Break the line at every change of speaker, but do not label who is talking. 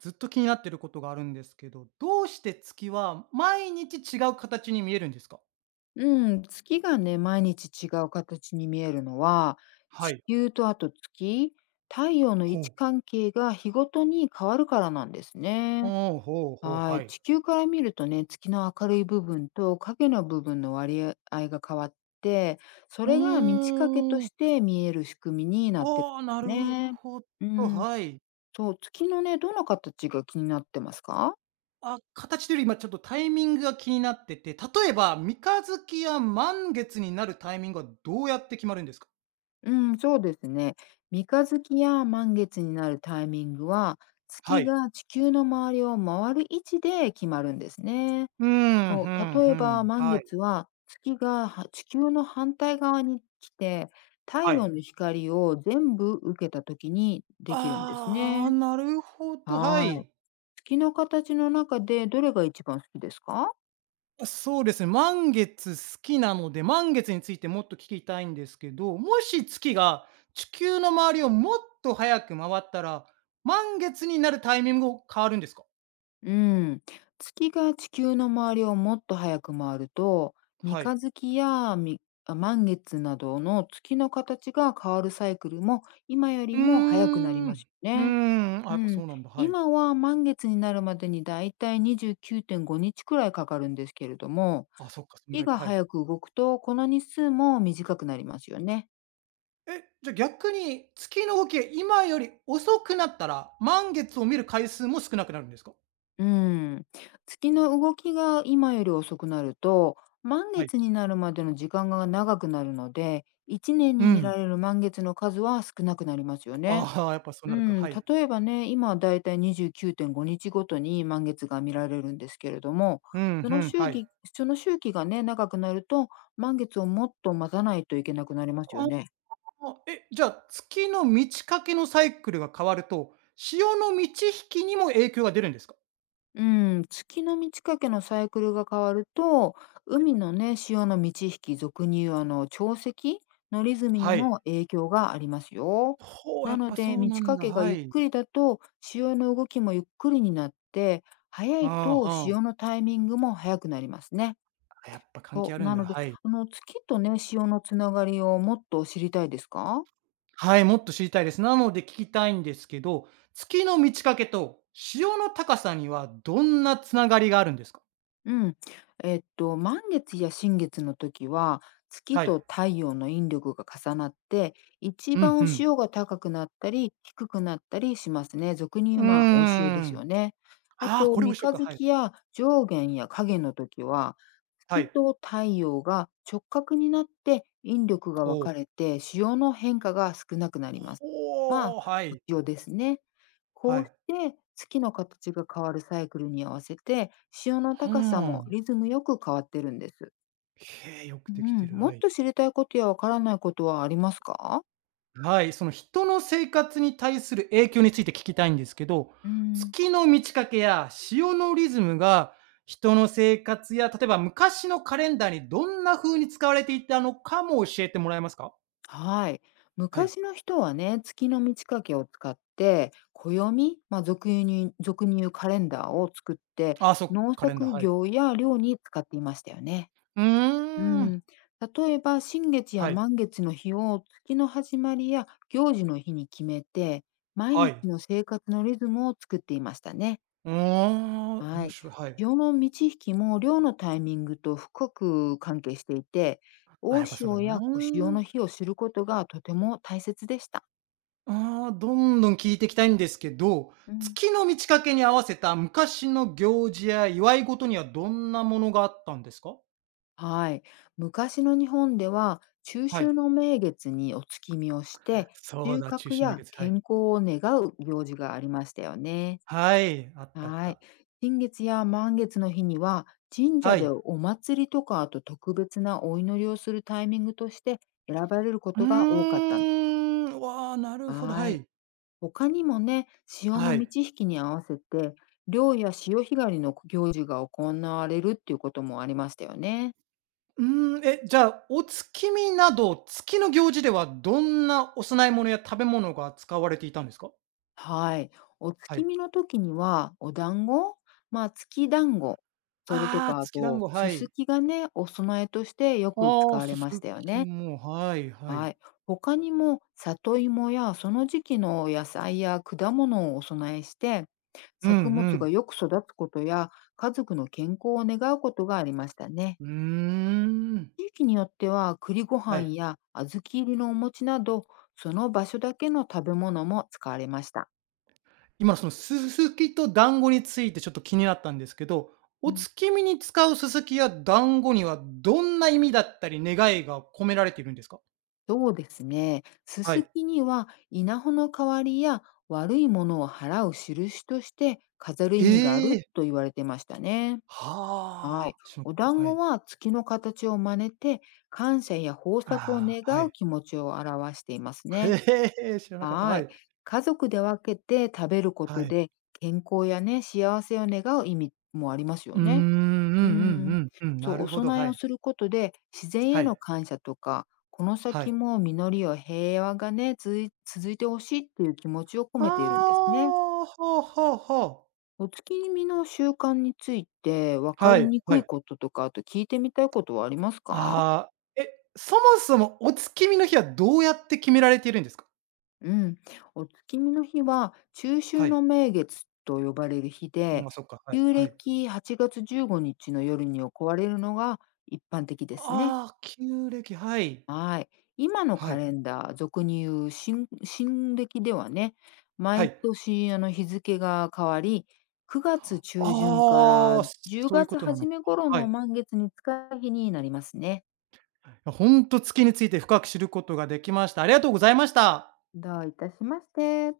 ずっと気になってることがあるんですけど、どうして月は毎日違う形に見えるんですか。
う月がね、毎日違う形に見えるのは、
は
地
い。
球とあと月、太陽の位
ほ
置
う。
関係が日ごとに変わるからなんですね。
おお、ほうほう、
は
は
い、
い。
地球から見るとね、月の明るい部分と影の部分の割合が変わって、そ
う
れが満ち欠けと
ーん。
して見える仕組みになってる
ああ、な
んです
る
ね。
ほど、
うん、
はい。
そう、月のね、どの形が気になってますか？
あ、形というより今ちょっとタイミングが気になってて、例えば三日月や満月になるタイミングはどうやって決まるんですか。
うん、そうですね。三日月や満月になるタイミングは、
は
月
い。
が地球の周りを回る位置で決まるんですね。
うーん、ふ
そう、
ん、ふ
例えば
ん。
満
はい。
月は月が地球の反対側に来て、太
は
陽
い。
の光を全部受けた時にできるんです
ああ、
ね。
なるほど、は
はい。
い。
月の形の中でどれが一番好きですか。
そうですね、満月好きなので、満月についてもっと聞きたいんですけど、もし月が地球の周りをもっと早く回ったら、満月になるタイミングが変わるんですか？
うん、月が地球の周りをもっと早く回ると、三
はい。
日月やみあ満月などの月の形が変わるサイクルも今よ
う
り
ー
も早くなり
ん。
ま
う
すよ
ー
ね。
ん、あ、
う
やっぱそ
ん、
うなんだ、はい。
今は満月になるまでにだいたい29.5日くらいかかるんですけれども、
あ、そっか、そんぐ
日
らいか、
が
はい。
早く動くとこの日数も短くなりますよね。
え、じゃあ逆に月の動きが今より遅くなったら、満月を見る回数も少なくなるんですか？
うーん、月の動きが今より遅くなると、満
はい。
月になるまでの時間が長くなるので、一年
う
に見ら
ん。
れる満月の数は少なくなりますよね。
ああ、やっぱそう
う
なるか、
ん、
はい。
例えばね、今はだいたい29.5日ごにちごとに満月が見られるんですけれども、
うん、
そ
う
の
ん、
周
はい。
期その周期がね、長くなると、満月をもっと待たないといけなくなりますよね。
あ、え、じゃあ、月の満ち欠けのサイクルが変わると、潮の満ち引きにも影響が出るんですか？
う月の満ち欠けのサイクルが変わると、海のね、潮の満ち引き、俗に言うあの潮汐のリズムに
はい。
も影響がありますよ。
ほう、や
な
っ
の
ぱ
で、
そう
満
な
ち
ん
欠
だ。
けが
は
ゆっ
い。
くりだと、潮の動きもゆっくりになって、早
あ
い
あ、は
と潮
あ。
のタイミングも早くなりますね。
あ、やっぱ関係
そ
あ
う
るん
な
だ。
ので、
はい。
あの月とね、潮のつながりをもっと知りたいですか。
はい、もっと知りたいです。なので聞きたいんですけど、月の満ち欠けと潮の高さにはどんなつながりがあるんですか？
うん。満月や新月の時は、月
はい。
と太陽の引力が重なって、一
うん、う
番
ん。
潮が高くなったり、低くなったりしますね。俗に言
う
う、
ー
まあ、大潮です
ん。
よね。あ
ああ、
と、
これを
三
しよう
日
か。はい。
月や上弦や影の時は、
は
月
い。
と太陽が直角になって、引力が
お
分か
お。
れて、潮の変化が少なくなります。ま
ほー、は
あ、
い。
潮ですね。
は
こうし
い。
て月の形が変わるサイクルに合わせて潮の
ふー
高さも
ん。
リズムよく変わってるんです。
へえ、よく
う
できて
ん、
る。
も
は
っ
い。
と知りたいことやわからないことはありますか。
はい、その人の生活に対する影響について聞きたいんですけど、
うん、
月の満ち欠けや潮のリズムが人の生活や、例えば昔のカレンダーにどんな風に使われていたのかも教えてもらえますか？
はい。
はい。
昔の人はね、月の満ち欠けを使って、暦、まあ、俗入俗入カレンダーを作って、
あ、そっか、
農
カレンダ
作
ー、はい。
業や漁に使っていましたよね。
うー
う
ん。
ん、例えば新月や
はい、
満月の日を月の始まりや行事の日に決めて、毎
は
日
い。
の生活のリズムを作っていましたね。
うーん、
は
面
い。
白い、はい。
潮の満ち引きも漁のタイミングと深く関係していて、
あ、や
大
っぱそうだ
潮
よな。
や小潮の日を知ることがとても大切でした。
ああ、どんどん聞いていきたいんですけど、
うん、
月の満ち欠けに合わせた昔の行事や祝い事にはどんなものがあったんですか？
はい。昔の日本では、中
は
秋
い。
の名月にお月見をして、
そう
収
だ、中
穫
止の
や
未決、はい。
健康を願う行事がありましたよね。
はい、あったあっ
はい。
た。
新月や満月の日には、神社
は
で
い。
お祭りとか、あと特別なお祈りをするタイミングとして選ばれるこ
う
とが多かったんです。
ーん、わあ、なるほど、は
はい。
い。
他にもね、潮の
はい。
満ち引きに合わせて、漁や潮干狩りの行事が行われるっていうこともありましたよね。
うーん、え、じゃあ、お月見など、月の行事ではどんなお供え物や食べ物が使われていたんですか？
はい。お
は
月
い。
見の時には、お団子、まあ、月団子。それと
ああ、
か、あ
月団
と、
子、は
す
い。
すきがね、お供えとしてよく
あ
使
あ、
わ
す
れ
す
ましたよ
き
ね。
も、はいはい。
はい。他にも里芋やその時期の野菜や果物をお供えして、
うんう
作物が
ん。
よく育つことや家族の健康を願うことがありましたね。
うーん。
地域によっては栗ご
はい。
飯や小豆入りのお餅など、その場所だけの食べ物も使われました。
今そのすすきと団子についてちょっと気になったんですけど、
う
お
ん、
月見に使うすすきや団子にはどんな意味だったり願いが込められているんですか？
そうですね。す
は
す
い。
きには稲穂の代わりや悪いものを払う印として飾る
え
意味がある
え。
と言われてましたね。は
は
い。
あ。しょ、
お団
は
子
い。
は月の形を真似て、感謝や豊作を
あ
願
あ、はい。
う気持ちを表していますね。
へえ、知らなかった。
は
は
い。
い。
家族で分けて食べるこ
は
と
い。
で、健康やね、幸せを願う意味もあります
う
よ
ーん、うん
ね。う
うん
ん。
うん、うん、
そ
な
う、お
るほど、
供え
は
を
い。
することで、自然
は
への
い。
感謝とか、この
は
先
い。
も実りを平和がね、続いてほしいっていう気持ちを込
あ
めているんですね。
あ、はあはあはあ。
お月見の習慣について分か
は
り
い、
に
は
くい
い。
こととか、あと聞いてみたいことはありますか。
ああ、え、そもそもお月見の日はどうやって決められているんですか？
うん。お月見の日は中秋
は
の
い。
名月と呼ばれる日
ま
で、
あ、そっか、はい、
旧
はい。
暦8月15日の夜に行われるのが一般的ですね。
ああ、旧暦、はい。
はい。今の
は
カ
い、
レンダー、俗に言う新暦ではね、
は
毎
い。
年あの日付が変わり、9月中旬か
あ
ら
あ、
10
そういうこ
月
となの
初
か。
め頃
はい。い
の満月に近い日になりますね。
や、ほんと月について深く知ることができました。ありがとうございました。
どういたしまして。